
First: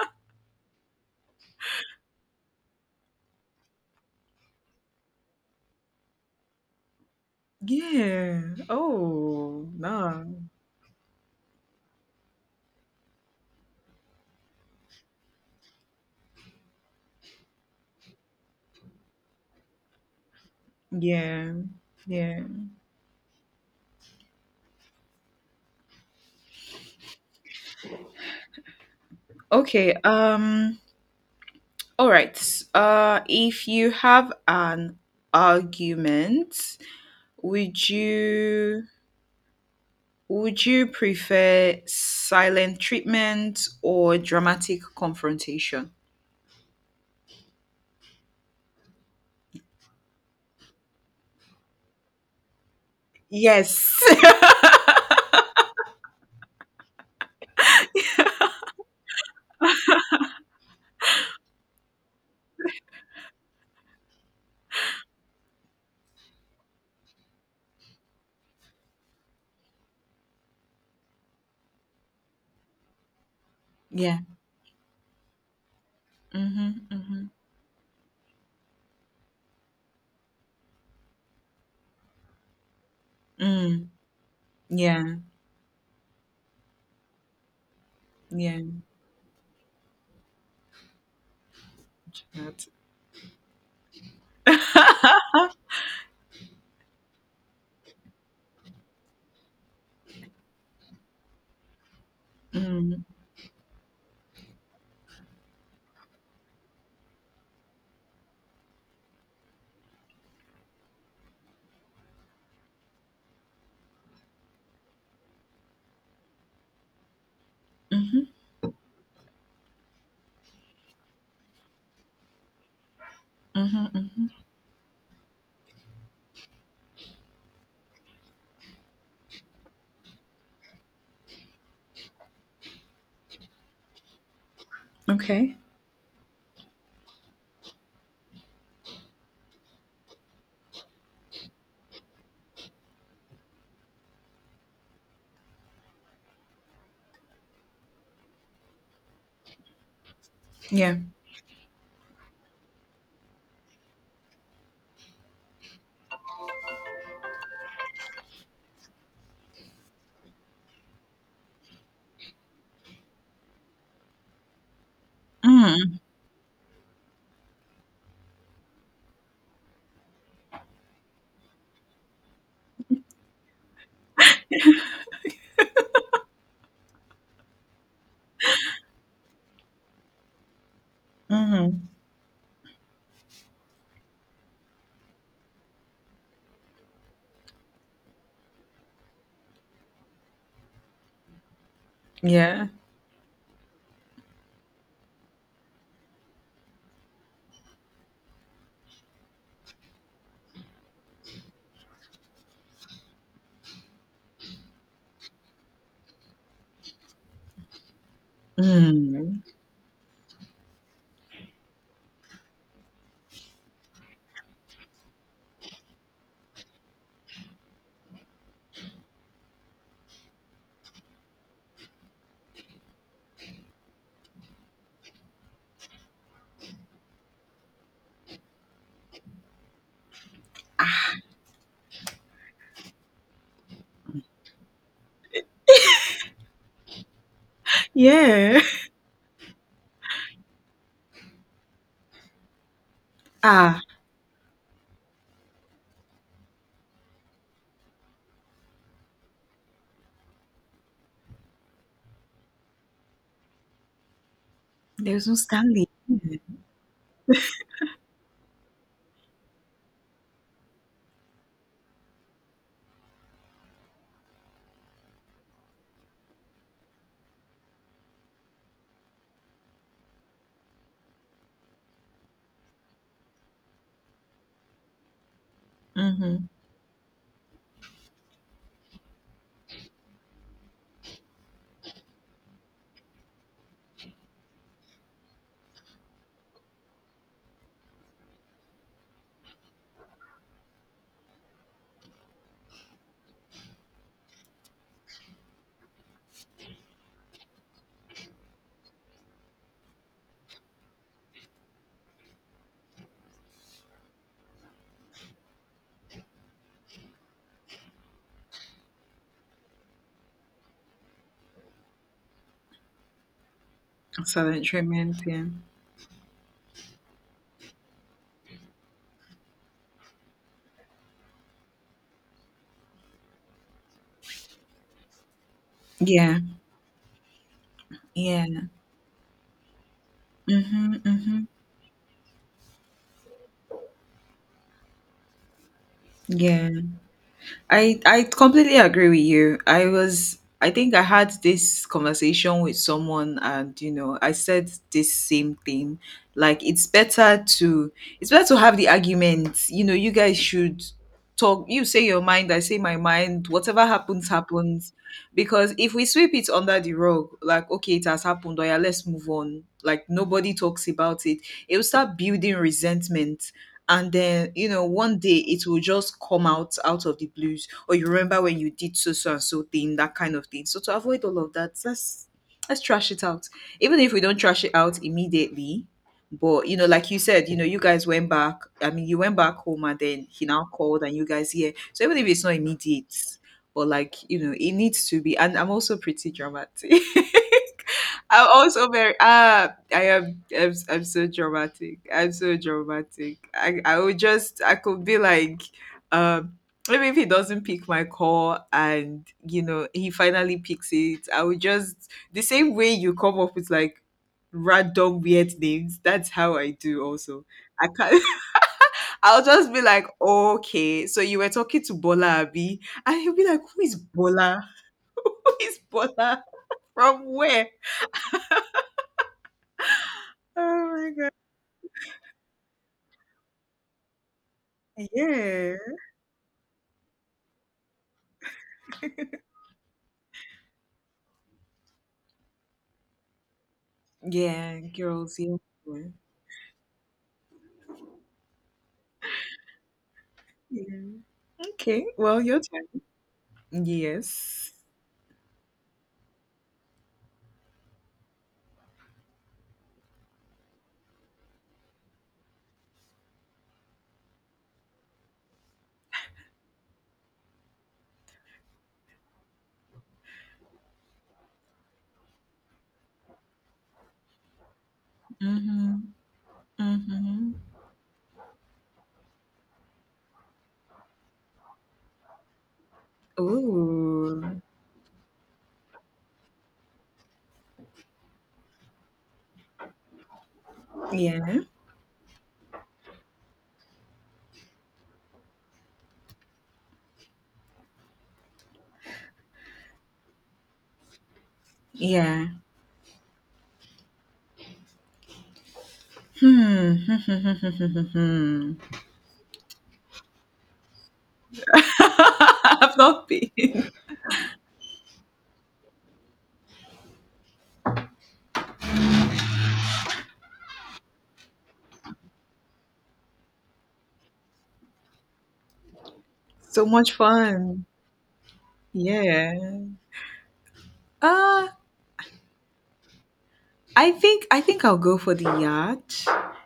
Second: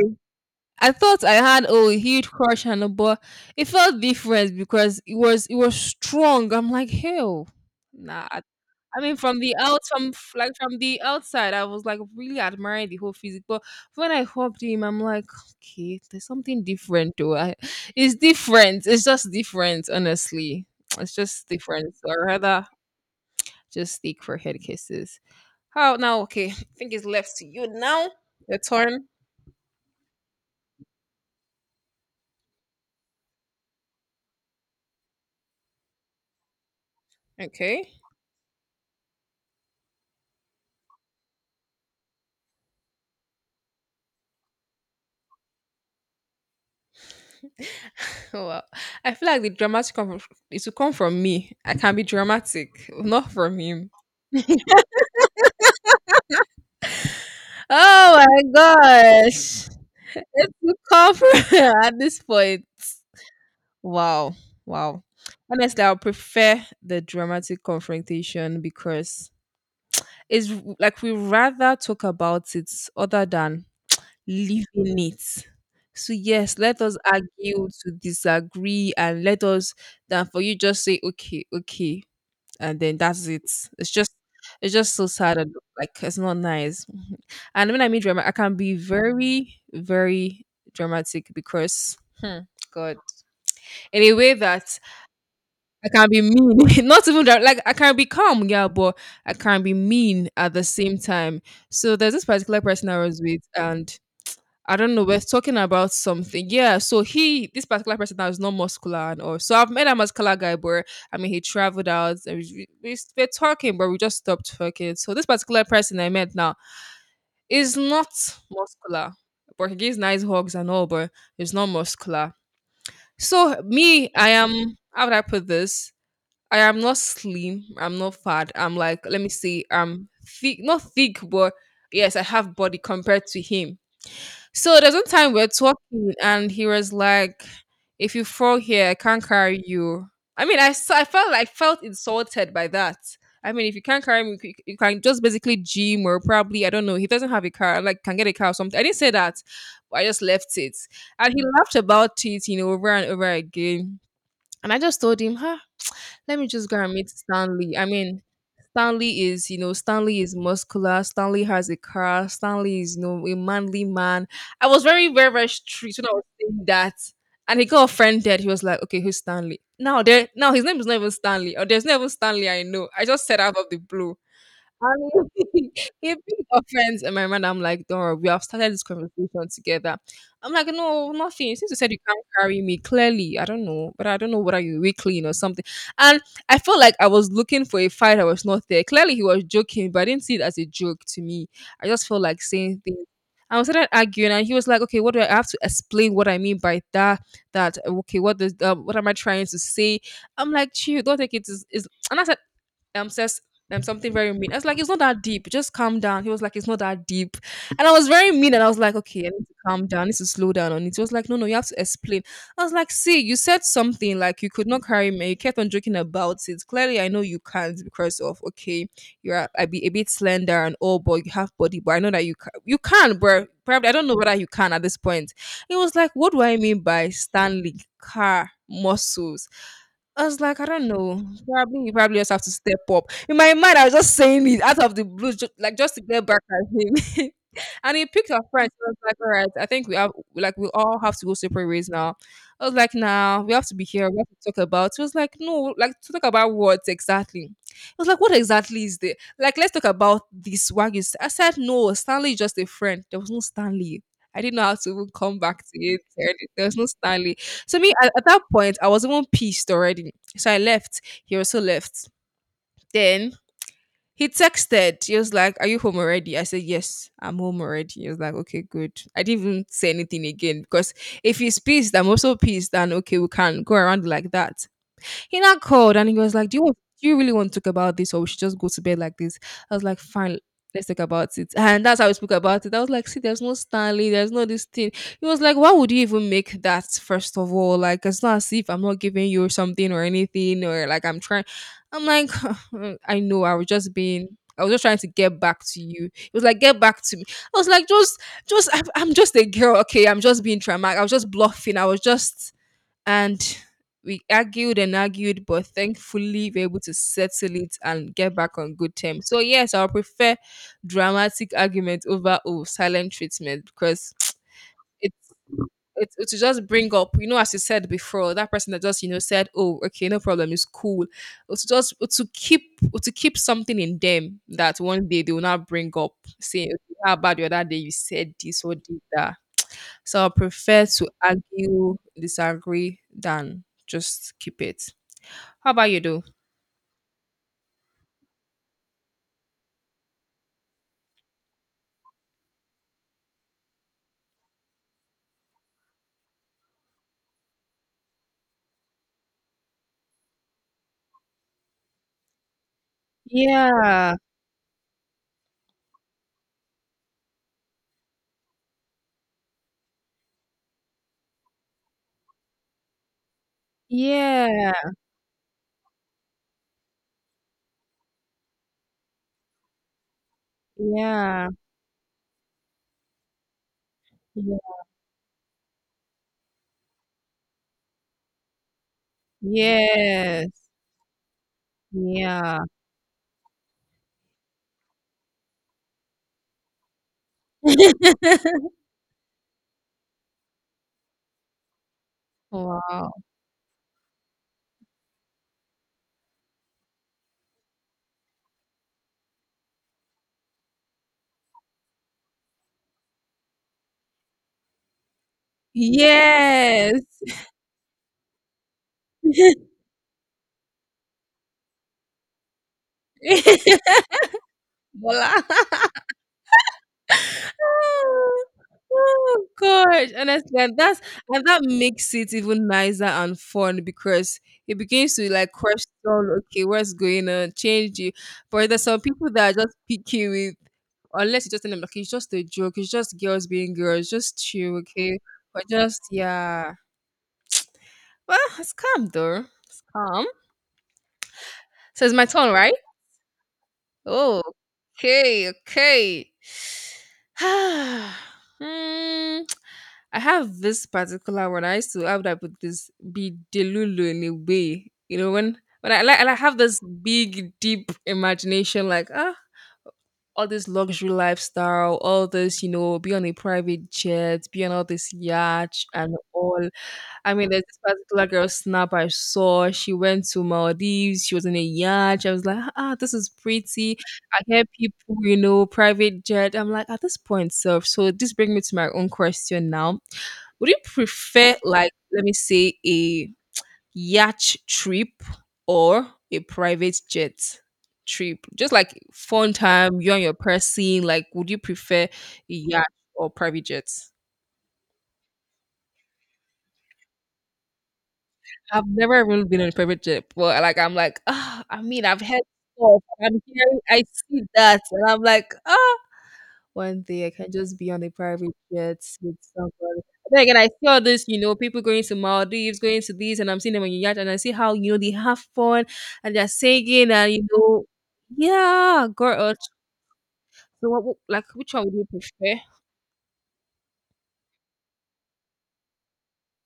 B: I thought I had oh, a huge crush on her, but it felt different because it was strong. I'm like, hell, nah,
A: Yeah.
B: I mean,
A: Oh
B: from
A: no.
B: like from the outside, I was like really admiring the whole physique. But when I hopped in, I'm like, okay, there's something different, though. I, it's different. It's just different, honestly. It's just
A: Yeah.
B: different. So I
A: Yeah.
B: rather just stick for head kisses. How now? Okay, I think it's left to you now. Your turn.
A: Okay. All right. If you have an argument,
B: Okay.
A: would you prefer silent treatment or dramatic confrontation?
B: Well, I feel like the dramatic come from, it should come from me. I can be dramatic, not from him.
A: Yes.
B: Oh my gosh. It's too cover at this point. Wow. Wow. Honestly, I prefer the dramatic confrontation because it's like we rather talk about it other than
A: Yeah.
B: leaving it. So yes, let
A: Mhm.
B: us
A: Mhm.
B: argue to disagree and let us than for you just say okay, okay, and then that's it.
A: Mm.
B: It's just it's just so
A: Yeah.
B: sad and like it's not nice. And when I mean drama, I can
A: Yeah.
B: be very, very dramatic because, hmm,
A: That.
B: God, in a way that I can be mean. Not even like I can be calm, yeah, but I can be mean at the same time. So there's this particular person I
A: Mm.
B: was with, and I don't know, we're talking about something. Yeah, so this particular person now is not muscular and all. So I've met a muscular guy, but I mean, he traveled out. And we're talking, but we just stopped talking. So this particular person I met now, it's not
A: Mhm.
B: muscular. But he gives nice hugs and all, but it's not muscular. So
A: Mhm.
B: me,
A: Mhm.
B: I am how would I put this? I am not slim. I'm not fat. I'm like, let me see, I'm thick not thick, but yes, I have body compared to him. So there's one time we are
A: Okay.
B: talking, and he was like, "If you fall here, I can't carry you." I mean, I felt insulted by that. I mean, if you can't carry me, you can just basically gym or probably I don't know. He doesn't have a car, I'm like can get a car or something. I didn't say that, but I just left it,
A: Yeah.
B: and he laughed about it over and over again. And I just told him, "Huh, let me just go and meet Stanley." I mean, Stanley is muscular. Stanley has a car. Stanley is a manly man. I was very, very, very strict
A: Mm.
B: when I was saying that. And he got offended. He was like, okay, who's Stanley? Now his name is not even Stanley. Or there's not even Stanley I know. I just said out of the blue. And he, he picked offense in my mind. I'm like, don't worry, we have started this conversation together. I'm like, no, nothing. Since you
A: Mhm.
B: said you can't carry me, clearly, I don't know, but I don't know whether you're weak clean or something. And I felt like I was looking for a fight. I was not there. Clearly, he was joking, but I didn't see it as a joke to me. I just felt like
A: Yeah.
B: saying things. I was started arguing, and he was like, "Okay, what do I have to explain? What I mean by that? That okay? What am I trying to say?" I'm like, "Chill, don't take it is." And as says something very mean. I was like, it's not that deep. Just calm down. He was like, it's not that deep. And I was very mean and I was like, okay, I
A: Mm.
B: need to calm down. I need to slow down on it. He was like, no, no, you have to explain. I was like, see, you said something like you could not carry me. You kept on joking about it. Clearly, I know you can't because of okay, you're a bit slender and all, but you have body. But I know that you can. You can, bro. Probably I don't know whether you can at this point. He was like, what do I mean by Stanley car muscles? I was like, I don't
A: Ah.
B: know. Probably you probably just have to step up. In my mind, I was just saying it out of the blue, just to get back at him. And he picked our
A: Yeah.
B: friends. I was like, all right, I think we all have to go separate ways now. I was like, nah, we have to
A: Ah.
B: be here. We have to talk about. He was like, no, like to talk about what exactly? I was like, what exactly is there? Like, let's talk about this. What you? Say. I said, no, Stanley is just a friend. There was no Stanley. I didn't know how to even
A: There's no
B: come back to
A: Stanley.
B: it. There was no Stanley. So me at that point, I was even pissed already. So I left. He also left. Then he texted. He was like, "Are you home already?" I said, "Yes, I'm home already." He was like, "Okay, good." I didn't even say anything again because if he's pissed, I'm also pissed. And okay, we can go around like that. He now called and he was
A: Mhm.
B: like, "Do you really want to talk about this, or we should just go to bed like this?" I was like, "Fine." Let's talk about it. And that's how we spoke about it. I was like, see, there's no Stanley, there's no this thing. He was like, why would you even make that first of all? Like, it's not as if I'm not giving you something or anything, or like I'm trying. I'm like, I know, I was just trying to get back to you. It was like, get back to me. I was like, just, I'm just a girl. Okay. I'm just being dramatic. I was just bluffing. And we argued and argued, but thankfully we were able to settle it and get back on good terms. So yes, I'll prefer dramatic argument over silent treatment because
A: Silent treatment.
B: it's
A: Yeah.
B: it's it to just bring up, as you said before, that person that just said, "Oh, okay, no problem, it's cool." It's just to keep something in them that one day they will not bring up,
A: Yeah.
B: saying, okay, "How about the other day you said
A: Yeah.
B: this or did that?" So I prefer
A: Mhm.
B: to
A: Mhm.
B: argue, disagree than just keep it. How about you though?
A: Yeah. I completely agree with you. I was I think I had this conversation with someone and you know I said this same thing. Like it's better to have the argument. You know, you guys should talk, you say your mind, I say my mind, whatever
B: Yeah.
A: happens, happens. Because if we sweep it under the rug, like okay, it has happened, or yeah, let's move on. Like nobody talks about it, it will start building resentment, and then you know
B: Yeah.
A: one day it will just come out out of the blues, or you remember when you did so so and so thing, that kind of thing. So to avoid all
B: Yeah.
A: of that, let's trash it out. Even if we don't
B: Yeah.
A: trash it out immediately, but you know, like you said, you know, you guys went back, I mean, you went back home and then he now
B: Yes.
A: called and you guys here. So even if it's not
B: Yeah.
A: immediate, but like you know, it needs to be. And I'm also pretty dramatic. I'm also very ah I am I'm so dramatic. I'm so
B: Wow.
A: dramatic. I would just I could be like um maybe if he doesn't pick my call and you know he finally picks it, I would just the same way you come up with like random weird names, that's how I
B: Yes.
A: do also. I can't I'll just be like, okay, so you were talking to Bola Abi, and he'll be like, who is Bola?
B: Bola.
A: Who is Bola? From where?
B: Oh, oh gosh,
A: Oh
B: honestly, and that's
A: my god.
B: and that makes it even nicer and fun because it begins to like
A: Yeah.
B: question, okay, what's going on, change you. But there's some people that are just picky with, unless you just tell them, like, it's just a joke, it's just girls being girls, just chill,
A: Yeah,
B: okay,
A: girls. Yeah.
B: or just yeah. Well, it's calm though, it's calm.
A: Yeah.
B: So
A: Okay.
B: it's my
A: Well,
B: turn,
A: your
B: right?
A: turn.
B: Oh,
A: Yes.
B: okay, okay. Hmm, I have this particular one. I used to how would I put this be delulu in a way. You know, when I like and I have this big deep imagination, like all this luxury lifestyle, all this, be on a private jet, be on all this yacht
A: Mm-hmm.
B: and all. I mean,
A: Mm-hmm.
B: there's this particular girl snap I saw. She went to Maldives. She was in a yacht. I was like, this is pretty.
A: Ooh.
B: I hear people, private jet. I'm like, at this point, self. So this brings me to my own question now. Would you prefer,
A: Yeah.
B: like, let me say, a yacht trip or a private jet trip? Just like fun time, you and your person. Like, would you prefer a
A: Yeah.
B: yacht or private jet?
A: Hmm.
B: I've never really been on a private jet, but, like, I'm like, I mean, I've heard
A: I've
B: stuff,
A: not
B: I'm hearing
A: been.
B: I see that, and I'm like, "Ah, one day I can just be on a private jet with somebody." Then again, I see all this people going to Maldives, going to these, and I'm seeing them on your yacht, and I see how they have fun, and they're
A: So
B: singing,
A: much
B: and, you know
A: fun.
B: Yeah, girl,
A: Yeah.
B: so what
A: Uh
B: which one would you prefer?
A: I think I'll go for the yacht.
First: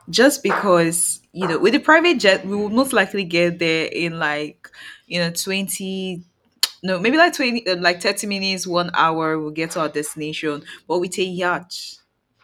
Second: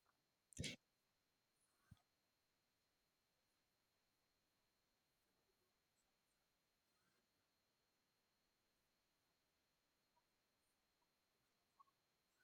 A: Just because, you know, with the private jet, we will most likely get there in like, you know, 20 no, maybe like 20, like 30 minutes, one hour, we'll get to our destination. But with a yacht,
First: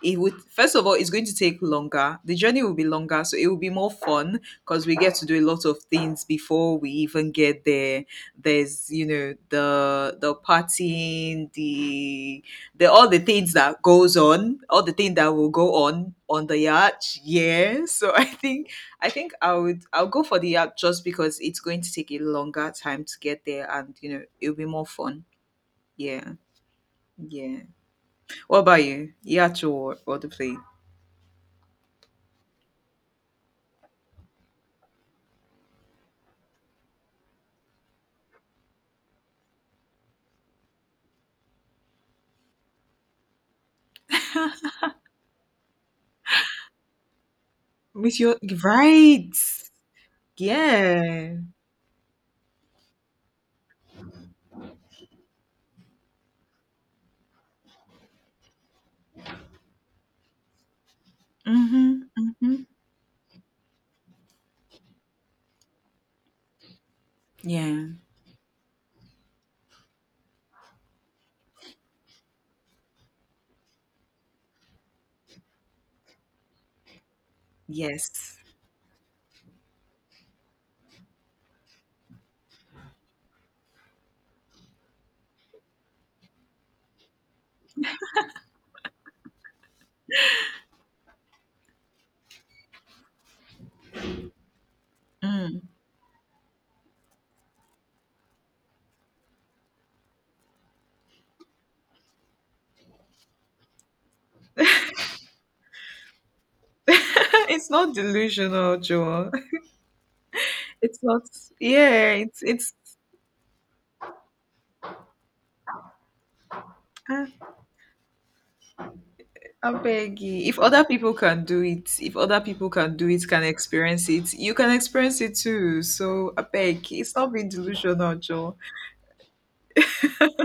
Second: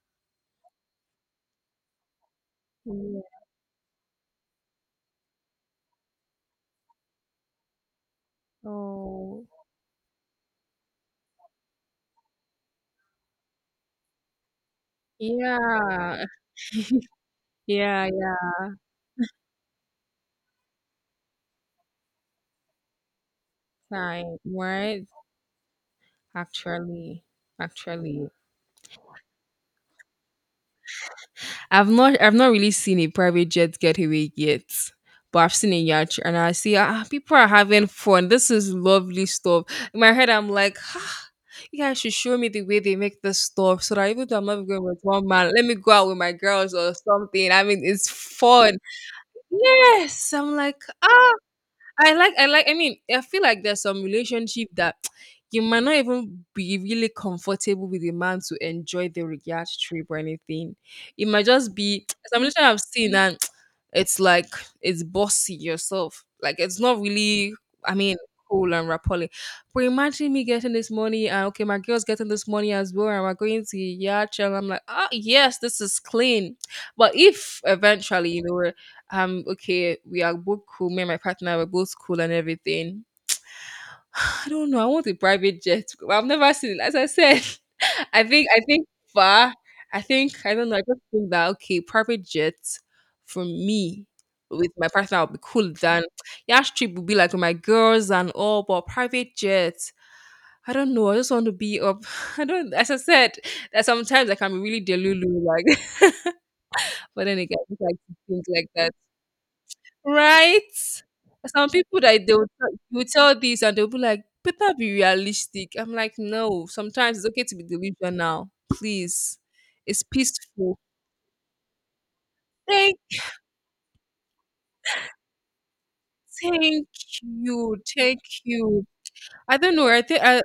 A: it would, first of all, it's going to take longer. The journey will be
B: Yeah.
A: longer, so it will be more fun because we get to do a lot of things before we even get there. There's, you know,
B: Oh.
A: the partying, the all the things that goes on, all the things that will go
B: Yeah.
A: on the yacht. Yeah.
B: Yeah,
A: So I think
B: yeah.
A: I think I would, I'll go for the app just because it's going to take a longer time to get there and you know
B: Time,
A: it'll be more
B: right?
A: fun. Yeah.
B: Actually,
A: Yeah.
B: actually,
A: What about you? The or, the play?
B: I've not really seen a private jet getaway yet, but I've seen a yacht, and I see people are having fun. This is lovely stuff. In my head, I'm like, you guys should show me the way they make this stuff, so that even though I'm not going with one man, let me go out with my girls or something. I mean, it's
A: With your
B: fun.
A: right.
B: Yes, I'm like, "Ah,
A: Yeah.
B: I like, I like." I mean, I feel like there's some relationship that you might not even be really comfortable with a man to enjoy the yacht trip or anything. It might just
A: Mm-hmm.
B: be some
A: Mm-hmm.
B: relationship I've seen, and it's like it's bossy yourself. Like it's not really.
A: Yeah.
B: I mean, cool and rapport. But imagine me getting this money, and okay, my girl's getting this money as well, and we're going to yacht, and I'm like, yes, this is clean. But if eventually,
A: Yes.
B: okay, we are both cool, me and my partner, we're both cool and everything. I don't know, I want a private jet. Well, I've never seen it, as I said. I think far. I think i don't know i just think that okay, private jet for me with my partner I'll be
A: Mm.
B: cool than yash trip would be like with my girls and all, but private jet. I don't know. I just want to be up. I don't. As I said, that sometimes I can be really delulu, like. But then again, I
A: It's
B: just
A: not
B: like to think like
A: delusional,
B: that.
A: Joel.
B: Right?
A: It's not
B: Some people
A: yeah,
B: that they will tell,
A: it's
B: you will tell this and they'll be like, better be realistic. I'm like, no, sometimes it's okay to be delusional. Please.
A: I
B: It's
A: beg you. If
B: peaceful.
A: other people can do it, if other people can
B: Thank
A: do it, can experience it, you can experience it too. So I
B: thank
A: beg, it's not being
B: you.
A: delusional,
B: Thank
A: Joe.
B: you. I don't know. I think I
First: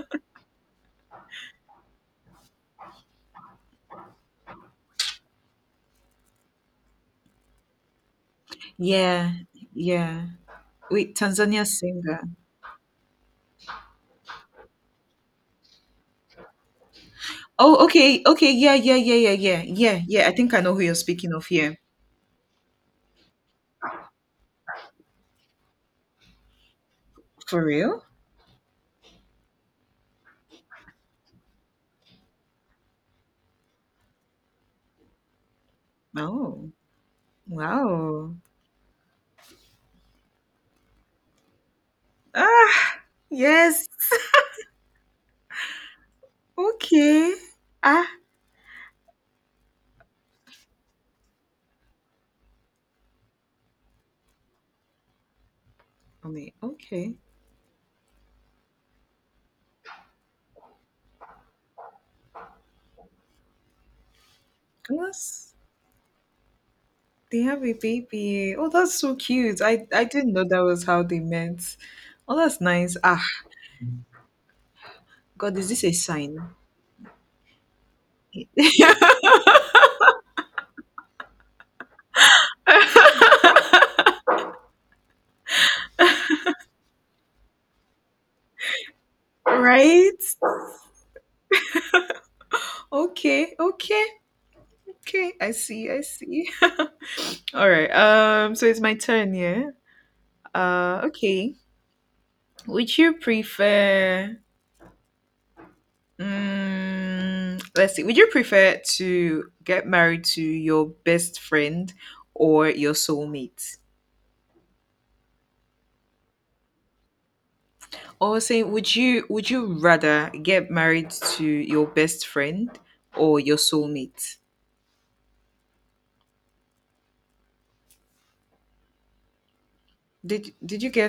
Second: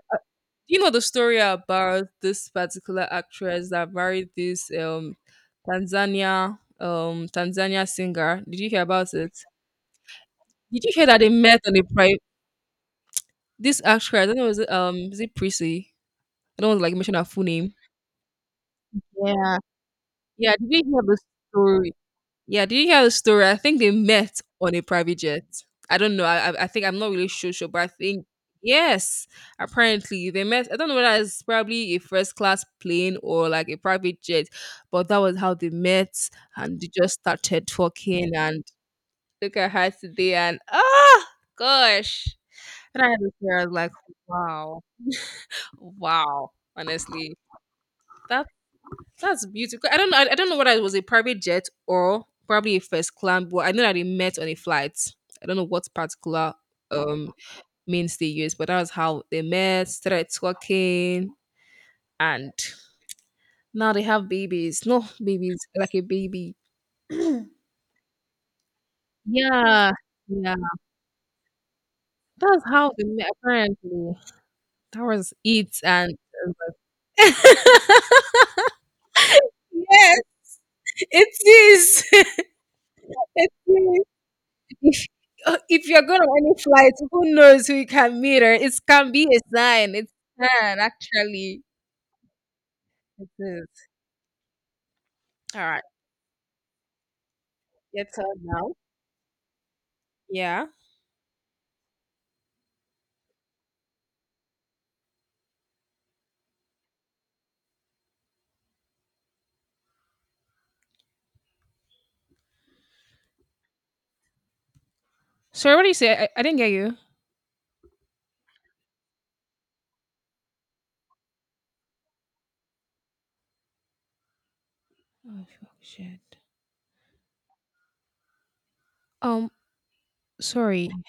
B: you know the story about this particular actress that married this Tanzania singer. Did you hear about
A: Yeah,
B: it?
A: yeah.
B: Did you hear
A: Wait,
B: that they met
A: Tanzania
B: on a
A: singer.
B: private this actress? I don't know, is it Prissy? I don't want to like mention her full name.
A: Oh, okay, okay, yeah, yeah, yeah, yeah,
B: Yeah.
A: yeah, yeah, yeah. I think
B: Yeah,
A: I
B: did
A: know who
B: you
A: you're
B: hear the
A: speaking of here.
B: story? Yeah, did you hear the story? I think they met on a private jet. I don't know. I think I'm not really sure,
A: For
B: sure, but I
A: real?
B: think yes. Apparently they met. I don't know whether it's probably a first class plane or like a private jet, but that was how they met
A: Oh,
B: and they just started talking
A: wow.
B: and look at her today and gosh.
A: Ah,
B: And I had to hear, I was
A: yes.
B: like, wow, wow.
A: Okay.
B: Honestly,
A: Ah,
B: that That's beautiful. I don't know. I don't know whether it was a private jet or probably a first class, but I know that they met on a flight. I don't know what
A: I mean,
B: particular
A: okay.
B: um means they use, but that was how they met, started talking, and now they have babies. No
A: Yes.
B: babies, like a baby.
A: They have a baby. Oh, that's so cute.
B: Yeah,
A: I didn't know
B: yeah.
A: that was how they met. Oh, that's
B: That's how
A: nice.
B: they
A: Ah,
B: met. Apparently, that was
A: God, is
B: it,
A: this a
B: and.
A: sign?
B: Yes, it is. It is. If if you're going on any flight, who knows who you can meet or it can be a sign. It
A: Right?
B: can actually. It
A: Okay,
B: is.
A: okay, okay. I
B: All right.
A: see, I see. All right.
B: Your turn
A: So
B: now.
A: it's my turn. Yeah.
B: Yeah.
A: Okay. Would you prefer? Mm, let's see. Would you prefer to get married to your best friend or your soulmate?
B: Sorry, what did you say? I didn't get you.
A: Or saying, would you rather get married to your best friend or your soulmate?
B: Oh, fuck, shit. Um,
A: Did you
B: sorry.
A: get